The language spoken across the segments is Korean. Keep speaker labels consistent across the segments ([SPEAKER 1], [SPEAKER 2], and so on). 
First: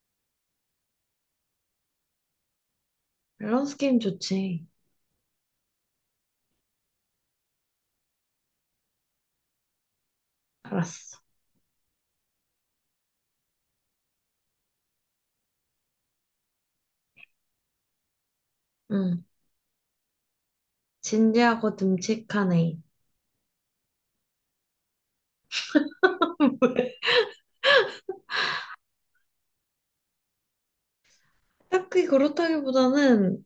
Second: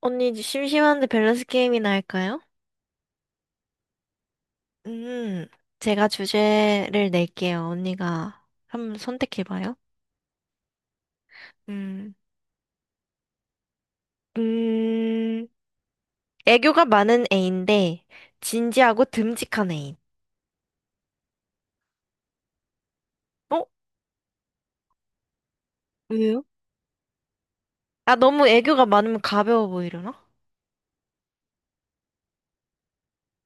[SPEAKER 1] 언니, 심심한데 밸런스 게임이나 할까요?
[SPEAKER 2] 밸런스 게임 좋지.
[SPEAKER 1] 음, 제가 주제를 낼게요. 언니가 한번 선택해봐요.
[SPEAKER 2] 알았어.
[SPEAKER 1] 음, 음, 애교가 많은 애인데, 진지하고
[SPEAKER 2] 응.
[SPEAKER 1] 듬직한 애인.
[SPEAKER 2] 진지하고 듬직한 애인.
[SPEAKER 1] 어? 왜요? 아, 너무 애교가 많으면 가벼워 보이려나?
[SPEAKER 2] 딱히 그렇다기보다는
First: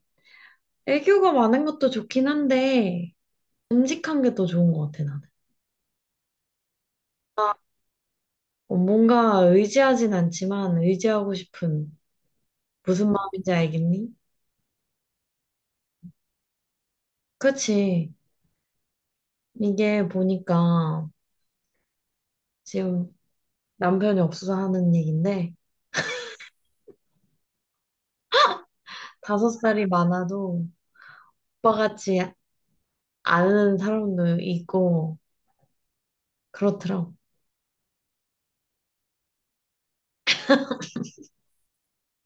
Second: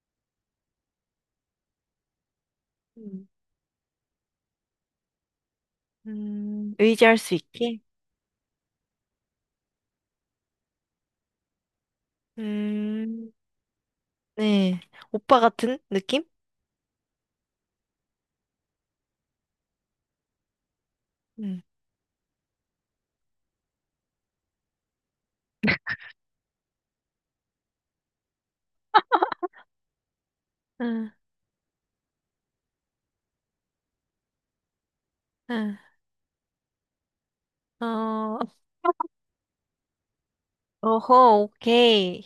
[SPEAKER 2] 애교가 많은 것도 좋긴 한데,
[SPEAKER 1] 음,
[SPEAKER 2] 듬직한 게 더 좋은 것 같아, 나는.
[SPEAKER 1] 의지할 수 있게?
[SPEAKER 2] 어, 뭔가 의지하진 않지만 의지하고 싶은 무슨
[SPEAKER 1] 음,
[SPEAKER 2] 마음인지 알겠니?
[SPEAKER 1] 네. 오빠 같은 느낌?
[SPEAKER 2] 그치. 이게 보니까
[SPEAKER 1] 음.
[SPEAKER 2] 지금 남편이 없어서 하는 얘긴데, 다섯 살이 많아도
[SPEAKER 1] 응,
[SPEAKER 2] 오빠같이 아는 사람도 있고,
[SPEAKER 1] 응.
[SPEAKER 2] 그렇더라고.
[SPEAKER 1] 어, 어허, 오케이.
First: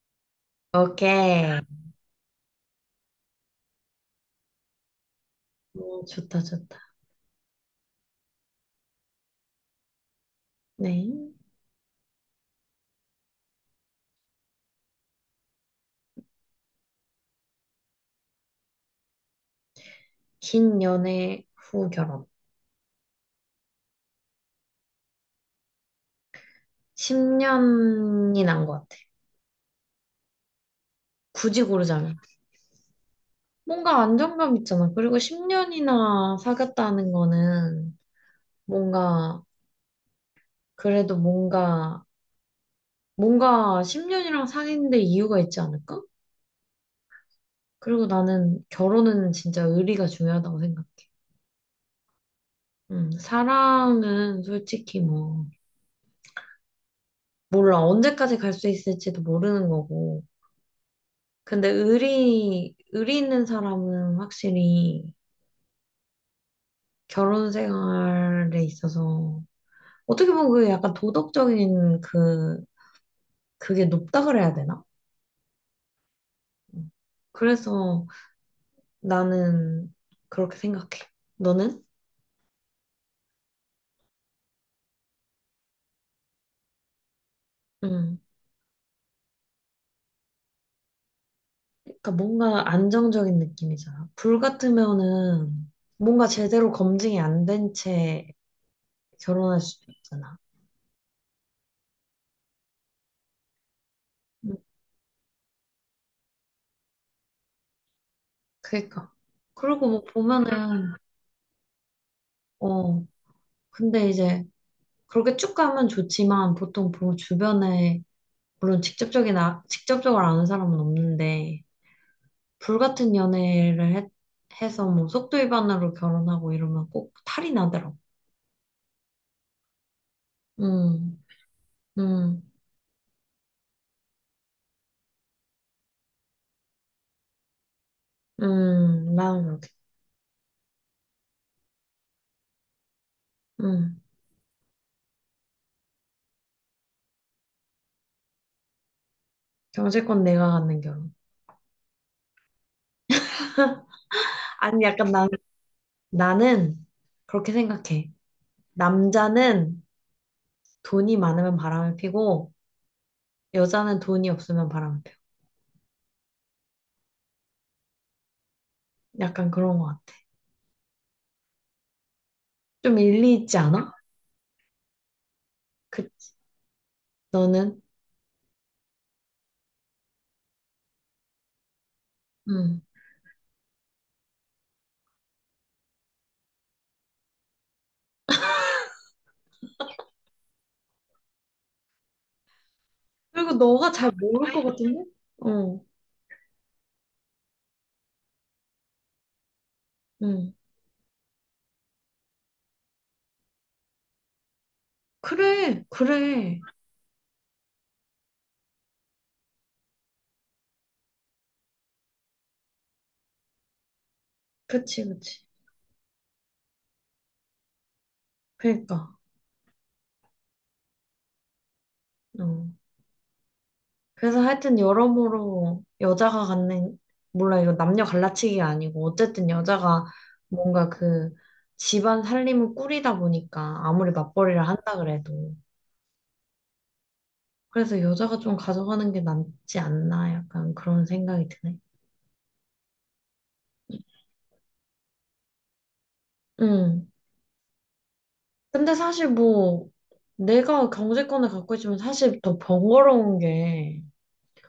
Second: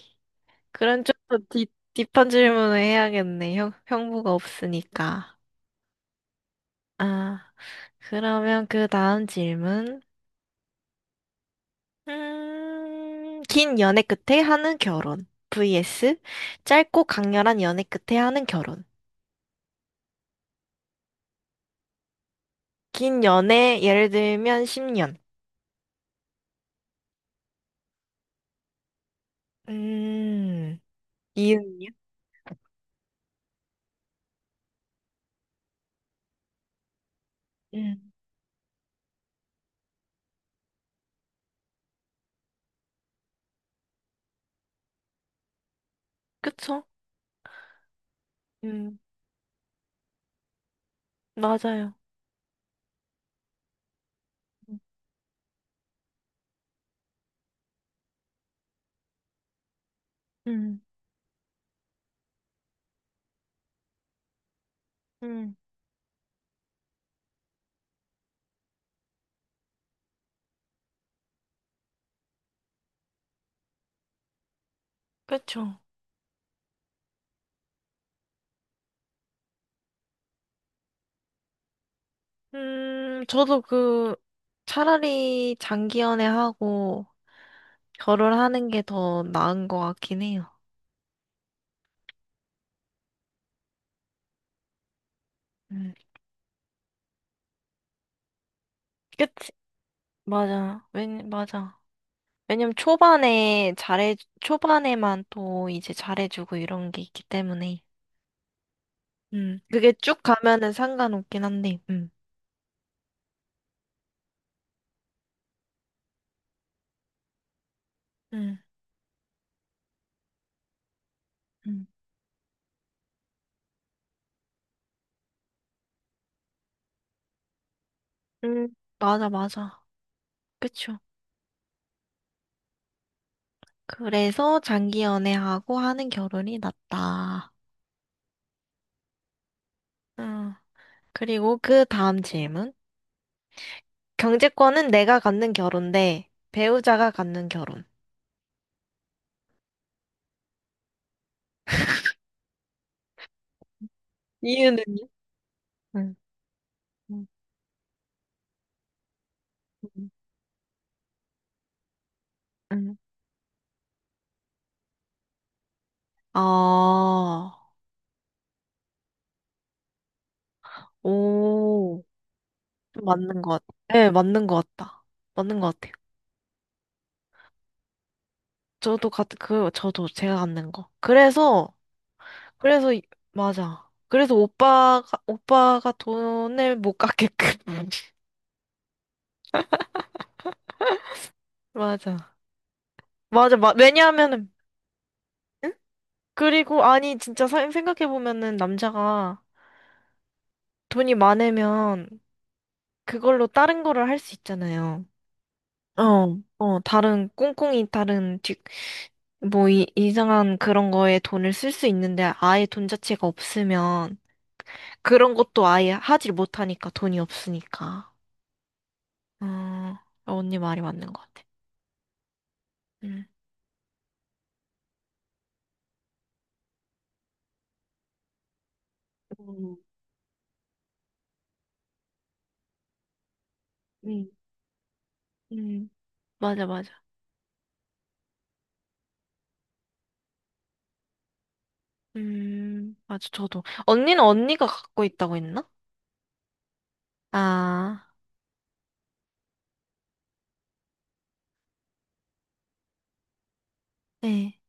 [SPEAKER 1] 그런 쪽도
[SPEAKER 2] 오케이.
[SPEAKER 1] 딥 딥한 질문을 해야겠네. 형부가 없으니까.
[SPEAKER 2] 어, 좋다, 좋다.
[SPEAKER 1] 아, 그러면 그 다음 질문.
[SPEAKER 2] 네.
[SPEAKER 1] 긴 연애 끝에 하는 결혼. vs 짧고 강렬한 연애 끝에 하는 결혼.
[SPEAKER 2] 긴 연애 후 결혼.
[SPEAKER 1] 긴 연애, 예를 들면 10년.
[SPEAKER 2] 10년이 난 것 같아.
[SPEAKER 1] 음,
[SPEAKER 2] 굳이
[SPEAKER 1] 이은이요?
[SPEAKER 2] 고르자면. 뭔가 안정감 있잖아. 그리고 10년이나 사귀었다는 거는
[SPEAKER 1] 음,
[SPEAKER 2] 뭔가, 그래도 뭔가, 뭔가 10년이랑 사귄 데 이유가 있지 않을까?
[SPEAKER 1] 그쵸?
[SPEAKER 2] 그리고 나는
[SPEAKER 1] 음,
[SPEAKER 2] 결혼은 진짜 의리가 중요하다고 생각해.
[SPEAKER 1] 맞아요.
[SPEAKER 2] 사랑은 솔직히 뭐, 몰라. 언제까지 갈 수 있을지도 모르는 거고.
[SPEAKER 1] 음,
[SPEAKER 2] 근데 의리, 의리 있는 사람은 확실히
[SPEAKER 1] 음,
[SPEAKER 2] 결혼 생활에 있어서 어떻게 보면 그게 약간 도덕적인 그, 그게 높다 그래야 되나?
[SPEAKER 1] 그쵸.
[SPEAKER 2] 음. 그래서 나는 그렇게 생각해. 너는?
[SPEAKER 1] 저도 차라리 장기 연애하고,
[SPEAKER 2] 응.
[SPEAKER 1] 결혼하는 게 더 나은 것 같긴 해요.
[SPEAKER 2] 그러니까 뭔가 안정적인 느낌이잖아. 불 같으면은
[SPEAKER 1] 음,
[SPEAKER 2] 뭔가 제대로 검증이 안 된 채
[SPEAKER 1] 그치.
[SPEAKER 2] 결혼할 수도 있잖아.
[SPEAKER 1] 맞아. 왜, 맞아. 왜냐면 초반에 잘해,
[SPEAKER 2] 응.
[SPEAKER 1] 초반에만 또 이제 잘해주고 이런 게 있기 때문에.
[SPEAKER 2] 그러니까. 그리고
[SPEAKER 1] 그게
[SPEAKER 2] 뭐
[SPEAKER 1] 쭉 가면은
[SPEAKER 2] 보면은,
[SPEAKER 1] 상관없긴 한데,
[SPEAKER 2] 어, 근데 이제 그렇게 쭉 가면 좋지만 보통 주변에
[SPEAKER 1] 음,
[SPEAKER 2] 물론 직접적인 직접적으로 아는 사람은 없는데
[SPEAKER 1] 음,
[SPEAKER 2] 불같은 연애를 해서 뭐 속도위반으로 결혼하고 이러면 꼭 탈이 나더라고.
[SPEAKER 1] 음, 맞아, 맞아. 그쵸.
[SPEAKER 2] 음, 음,
[SPEAKER 1] 그래서 장기 연애하고 하는 결혼이 낫다.
[SPEAKER 2] 나는 그렇게.
[SPEAKER 1] 음, 그리고 그 다음 질문.
[SPEAKER 2] 음,
[SPEAKER 1] 경제권은 내가 갖는 결혼 대 배우자가 갖는 결혼.
[SPEAKER 2] 경제권 내가 갖는 결혼. 아니
[SPEAKER 1] 이유는요?
[SPEAKER 2] 약간 나는
[SPEAKER 1] 음.
[SPEAKER 2] 나는
[SPEAKER 1] 음.
[SPEAKER 2] 그렇게 생각해. 남자는 돈이 많으면 바람을 피고
[SPEAKER 1] 응.
[SPEAKER 2] 여자는 돈이 없으면 바람을 피워.
[SPEAKER 1] 아,
[SPEAKER 2] 약간 그런 것 같아.
[SPEAKER 1] 오,
[SPEAKER 2] 좀
[SPEAKER 1] 좀
[SPEAKER 2] 일리
[SPEAKER 1] 맞는
[SPEAKER 2] 있지
[SPEAKER 1] 것 같아.
[SPEAKER 2] 않아?
[SPEAKER 1] 네, 맞는 것 같다. 맞는 것 같아요.
[SPEAKER 2] 그 너는?
[SPEAKER 1] 저도 제가 갖는 거.
[SPEAKER 2] 음.
[SPEAKER 1] 그래서, 이- 맞아. 그래서 오빠가 돈을 못 갚게끔. 맞아.
[SPEAKER 2] 그리고 너가 잘
[SPEAKER 1] 왜냐하면은,
[SPEAKER 2] 모를 것 같은데? 어,
[SPEAKER 1] 그리고, 아니, 진짜 생각해보면은, 남자가
[SPEAKER 2] 응.
[SPEAKER 1] 돈이 많으면, 그걸로 다른 거를 할 수 있잖아요.
[SPEAKER 2] 그래,
[SPEAKER 1] 어,
[SPEAKER 2] 그래.
[SPEAKER 1] 어, 다른, 꽁꽁이 다른, 뒤, 뭐, 이, 이상한 그런 거에 돈을 쓸 수 있는데 아예 돈 자체가 없으면
[SPEAKER 2] 그치,
[SPEAKER 1] 그런
[SPEAKER 2] 그치.
[SPEAKER 1] 것도 아예 하질 못하니까 돈이 없으니까.
[SPEAKER 2] 그러니까.
[SPEAKER 1] 어... 언니 말이 맞는 것 같아.
[SPEAKER 2] 어.
[SPEAKER 1] 음,
[SPEAKER 2] 그래서 하여튼 여러모로 여자가 갖는, 몰라, 이거 남녀 갈라치기가 아니고, 어쨌든 여자가 뭔가 그 집안 살림을 꾸리다 보니까 아무리
[SPEAKER 1] 음,
[SPEAKER 2] 맞벌이를 한다 그래도.
[SPEAKER 1] 음, 맞아, 맞아.
[SPEAKER 2] 그래서 여자가 좀 가져가는 게 낫지 않나, 약간 그런 생각이 드네.
[SPEAKER 1] 맞아, 저도. 언니는 언니가 갖고 있다고 했나?
[SPEAKER 2] 응.
[SPEAKER 1] 아,
[SPEAKER 2] 근데 사실 뭐, 내가 경제권을 갖고 있으면 사실 더 번거로운 게,
[SPEAKER 1] 네.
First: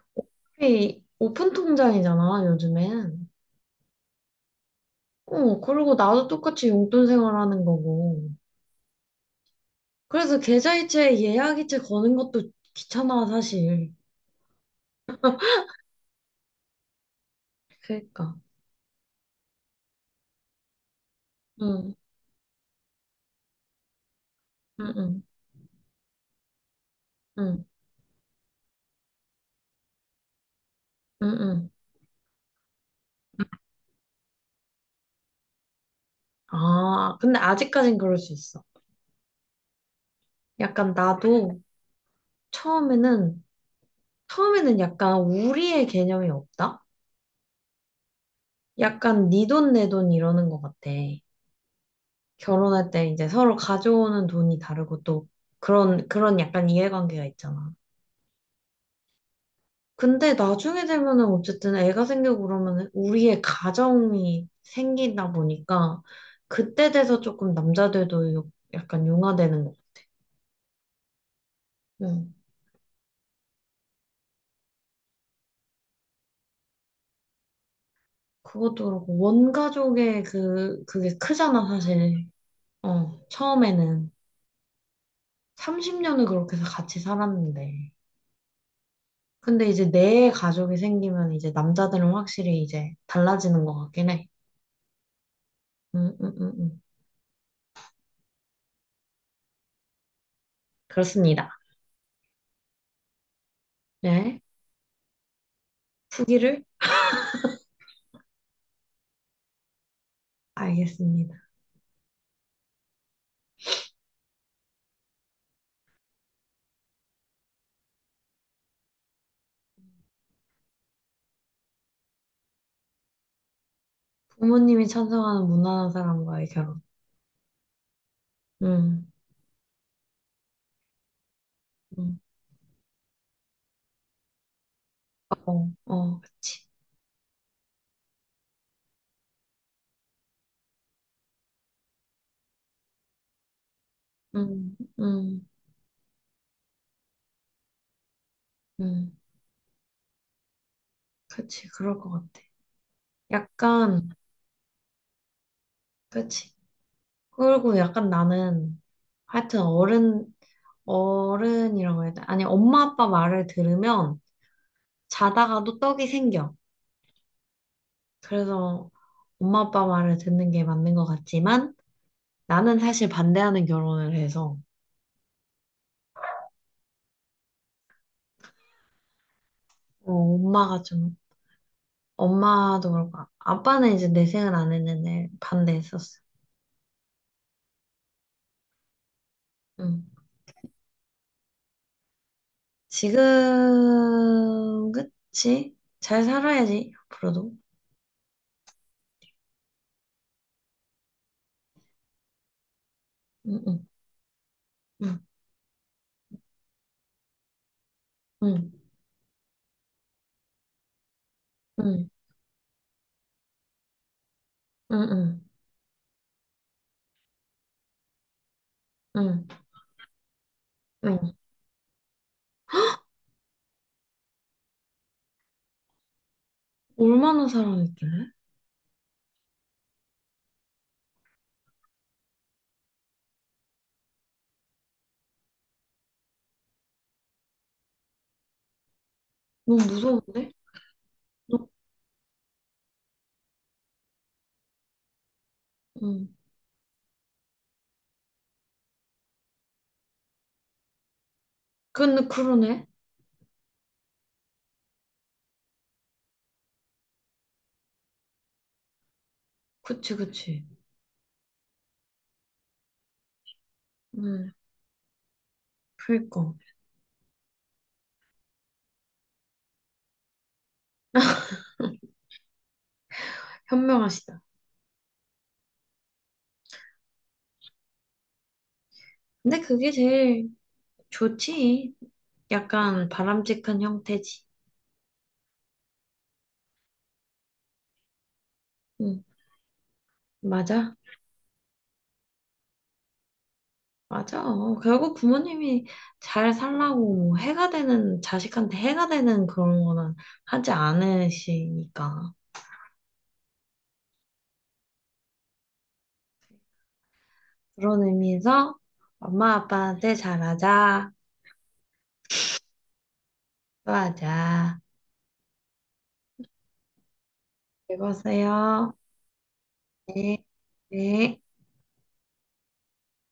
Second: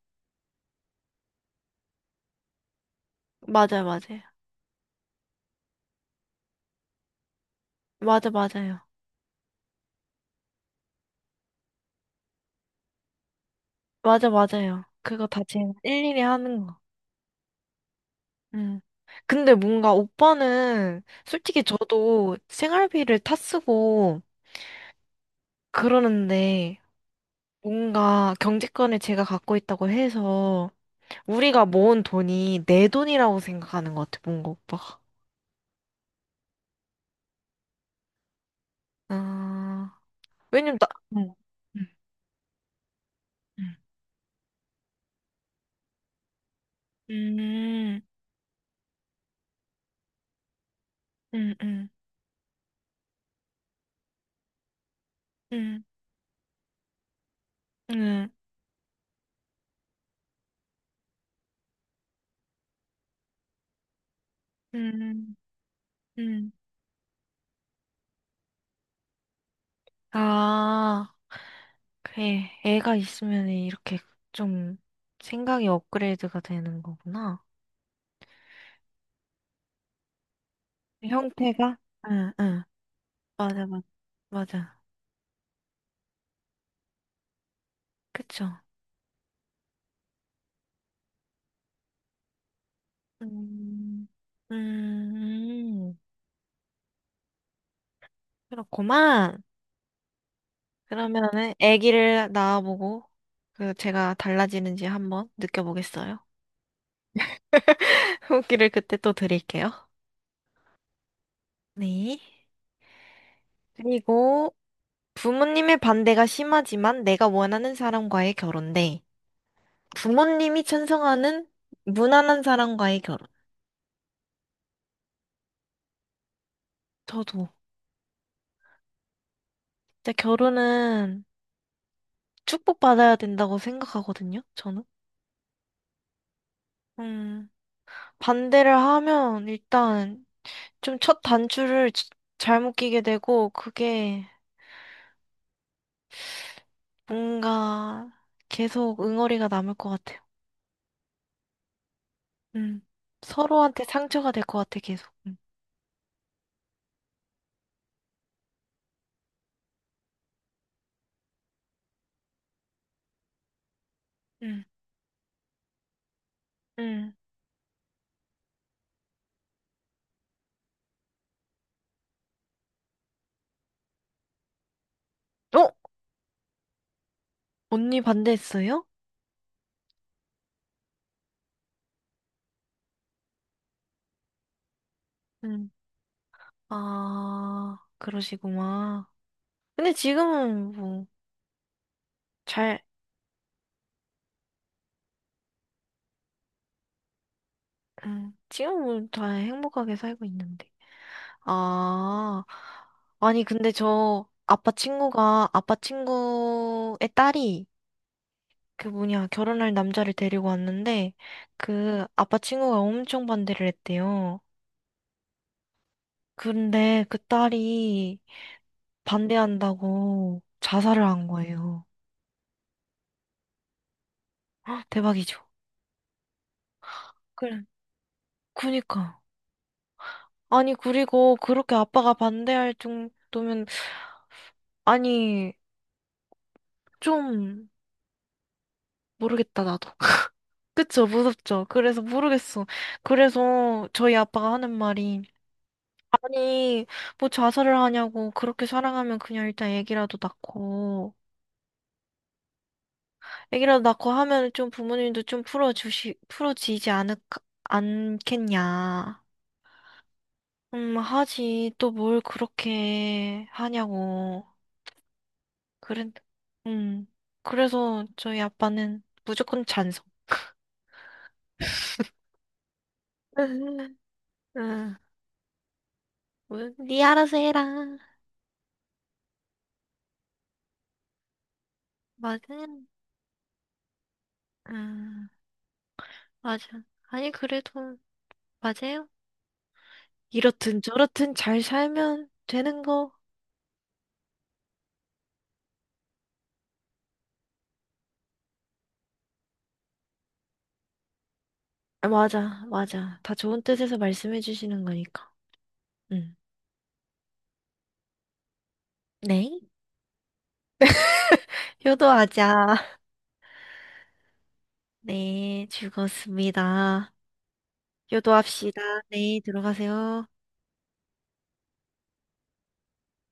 [SPEAKER 2] 이 오픈 통장이잖아, 요즘엔.
[SPEAKER 1] 맞아, 요 맞아요.
[SPEAKER 2] 어, 그리고 나도 똑같이 용돈 생활하는 거고.
[SPEAKER 1] 맞아, 맞아요.
[SPEAKER 2] 그래서 계좌이체, 예약이체 거는 것도 귀찮아, 사실.
[SPEAKER 1] 맞아, 맞아요. 그거 다 제가 일일이 하는 거.
[SPEAKER 2] 그러니까.
[SPEAKER 1] 음. 근데 뭔가 오빠는 솔직히
[SPEAKER 2] 응,
[SPEAKER 1] 저도 생활비를 타 쓰고
[SPEAKER 2] 응, 응,
[SPEAKER 1] 그러는데
[SPEAKER 2] 응,
[SPEAKER 1] 뭔가 경제권을 제가 갖고 있다고 해서
[SPEAKER 2] 응,
[SPEAKER 1] 우리가
[SPEAKER 2] 응.
[SPEAKER 1] 모은 돈이 내 돈이라고 생각하는 것 같아, 뭔가 오빠가.
[SPEAKER 2] 아, 근데 아직까진 그럴 수 있어.
[SPEAKER 1] 아, 왜냐면 나,
[SPEAKER 2] 약간
[SPEAKER 1] 응,
[SPEAKER 2] 나도 처음에는,
[SPEAKER 1] 응,
[SPEAKER 2] 처음에는 약간 우리의 개념이 없다?
[SPEAKER 1] 응,
[SPEAKER 2] 약간 네 돈 내 돈 이러는 것 같아.
[SPEAKER 1] 응, 응,
[SPEAKER 2] 결혼할 때 이제 서로 가져오는 돈이 다르고 또
[SPEAKER 1] 응,
[SPEAKER 2] 그런 약간 이해관계가 있잖아.
[SPEAKER 1] 응,
[SPEAKER 2] 근데 나중에 되면은 어쨌든 애가 생기고 그러면 우리의 가정이 생기다
[SPEAKER 1] 응,
[SPEAKER 2] 보니까
[SPEAKER 1] 응.
[SPEAKER 2] 그때 돼서 조금 남자들도 약간 융화되는 거.
[SPEAKER 1] 아,
[SPEAKER 2] 응.
[SPEAKER 1] 그래. 애가 있으면 이렇게 좀 생각이 업그레이드가 되는 거구나.
[SPEAKER 2] 그것도 그렇고 원가족의 그게 크잖아
[SPEAKER 1] 형태가?
[SPEAKER 2] 사실.
[SPEAKER 1] 응, 응.
[SPEAKER 2] 어
[SPEAKER 1] 맞아, 맞아.
[SPEAKER 2] 처음에는
[SPEAKER 1] 맞아.
[SPEAKER 2] 30년을 그렇게 해서 같이 살았는데.
[SPEAKER 1] 그쵸.
[SPEAKER 2] 근데 이제 내 가족이 생기면 이제 남자들은 확실히 이제 달라지는 것
[SPEAKER 1] 음,
[SPEAKER 2] 같긴 해.
[SPEAKER 1] 음,
[SPEAKER 2] 음, 음, 음, 음.
[SPEAKER 1] 그렇구만.
[SPEAKER 2] 그렇습니다.
[SPEAKER 1] 그러면은 아기를 낳아보고 그 제가
[SPEAKER 2] 네.
[SPEAKER 1] 달라지는지 한번 느껴보겠어요.
[SPEAKER 2] 후기를.
[SPEAKER 1] 후기를 그때 또 드릴게요.
[SPEAKER 2] 알겠습니다.
[SPEAKER 1] 네. 그리고 부모님의 반대가 심하지만 내가 원하는 사람과의 결혼 대 부모님이 찬성하는 무난한 사람과의 결혼.
[SPEAKER 2] 부모님이 찬성하는 무난한 사람과의 결혼.
[SPEAKER 1] 저도
[SPEAKER 2] 음,
[SPEAKER 1] 진짜 결혼은
[SPEAKER 2] 음,
[SPEAKER 1] 축복받아야 된다고 생각하거든요. 저는.
[SPEAKER 2] 어, 어, 그치.
[SPEAKER 1] 음, 반대를 하면 일단 좀 첫 단추를 잘못 끼게 되고 그게
[SPEAKER 2] 음, 음,
[SPEAKER 1] 뭔가 계속
[SPEAKER 2] 음,
[SPEAKER 1] 응어리가 남을 것 같아요.
[SPEAKER 2] 그치. 그럴 것 같아.
[SPEAKER 1] 음. 서로한테
[SPEAKER 2] 약간,
[SPEAKER 1] 상처가 될 것 같아 계속. 음.
[SPEAKER 2] 그치. 그리고 약간 나는, 하여튼 어른이라고 해야 돼. 아니, 엄마 아빠 말을 들으면
[SPEAKER 1] 음.
[SPEAKER 2] 자다가도 떡이 생겨.
[SPEAKER 1] 음.
[SPEAKER 2] 그래서 엄마 아빠 말을 듣는 게 맞는 것 같지만, 나는 사실 반대하는 결혼을 해서,
[SPEAKER 1] 어? 언니 반대했어요?
[SPEAKER 2] 어, 엄마가 좀 엄마도 그렇고, 아빠는 이제 내생을 안 했는데
[SPEAKER 1] 음.
[SPEAKER 2] 반대했었어.
[SPEAKER 1] 아, 그러시구만. 근데
[SPEAKER 2] 응.
[SPEAKER 1] 지금은 뭐 잘,
[SPEAKER 2] 지금, 그치? 잘 살아야지, 앞으로도.
[SPEAKER 1] 지금은 다 행복하게 살고 있는데. 아, 아니
[SPEAKER 2] 응,
[SPEAKER 1] 근데
[SPEAKER 2] 응,
[SPEAKER 1] 저 아빠
[SPEAKER 2] 응,
[SPEAKER 1] 친구가 아빠 친구의 딸이
[SPEAKER 2] 응,
[SPEAKER 1] 그 뭐냐, 결혼할 남자를 데리고 왔는데, 그
[SPEAKER 2] 응,
[SPEAKER 1] 아빠 친구가 엄청 반대를 했대요.
[SPEAKER 2] 응,
[SPEAKER 1] 근데 그 딸이
[SPEAKER 2] 응, 응.
[SPEAKER 1] 반대한다고 자살을 한
[SPEAKER 2] 응.
[SPEAKER 1] 거예요. 헉, 대박이죠.
[SPEAKER 2] 얼마나
[SPEAKER 1] 그래.
[SPEAKER 2] 살아있길래?
[SPEAKER 1] 그니까. 아니, 그리고 그렇게 아빠가 반대할 정도면, 아니, 좀, 모르겠다,
[SPEAKER 2] 너무
[SPEAKER 1] 나도.
[SPEAKER 2] 무서운데?
[SPEAKER 1] 그쵸, 무섭죠.
[SPEAKER 2] 너,
[SPEAKER 1] 그래서 모르겠어. 그래서 저희 아빠가 하는 말이,
[SPEAKER 2] 응.
[SPEAKER 1] 아니, 뭐 자살을 하냐고, 그렇게 사랑하면 그냥 일단 애기라도 낳고,
[SPEAKER 2] 근데 그러네?
[SPEAKER 1] 애기라도 낳고 하면 좀 풀어지지 않을, 않겠냐.
[SPEAKER 2] 그치, 그치.
[SPEAKER 1] 하지. 또 뭘 그렇게 하냐고.
[SPEAKER 2] 응,
[SPEAKER 1] 그래,
[SPEAKER 2] 그니까.
[SPEAKER 1] 음. 그래서 저희 아빠는 무조건 찬성.
[SPEAKER 2] 현명하시다.
[SPEAKER 1] 응, 뭐, 니 알아서 해라.
[SPEAKER 2] 근데 그게 제일 좋지.
[SPEAKER 1] 맞아.
[SPEAKER 2] 약간 바람직한 형태지.
[SPEAKER 1] 응, 맞아. 아니, 그래도, 맞아요.
[SPEAKER 2] 응,
[SPEAKER 1] 이렇든
[SPEAKER 2] 맞아.
[SPEAKER 1] 저렇든 잘 살면 되는 거.
[SPEAKER 2] 맞아. 결국 부모님이 잘 살라고 해가 되는, 자식한테 해가 되는 그런 거는 하지
[SPEAKER 1] 아,
[SPEAKER 2] 않으시니까.
[SPEAKER 1] 맞아, 맞아. 다 좋은 뜻에서 말씀해 주시는 거니까. 응.
[SPEAKER 2] 그런 의미에서 엄마
[SPEAKER 1] 네.
[SPEAKER 2] 아빠한테 잘하자,
[SPEAKER 1] 효도하자.
[SPEAKER 2] 좋아하자.
[SPEAKER 1] 네, 즐거웠습니다. 효도합시다.
[SPEAKER 2] 읽었어요.
[SPEAKER 1] 네, 들어가세요.
[SPEAKER 2] 네. 네.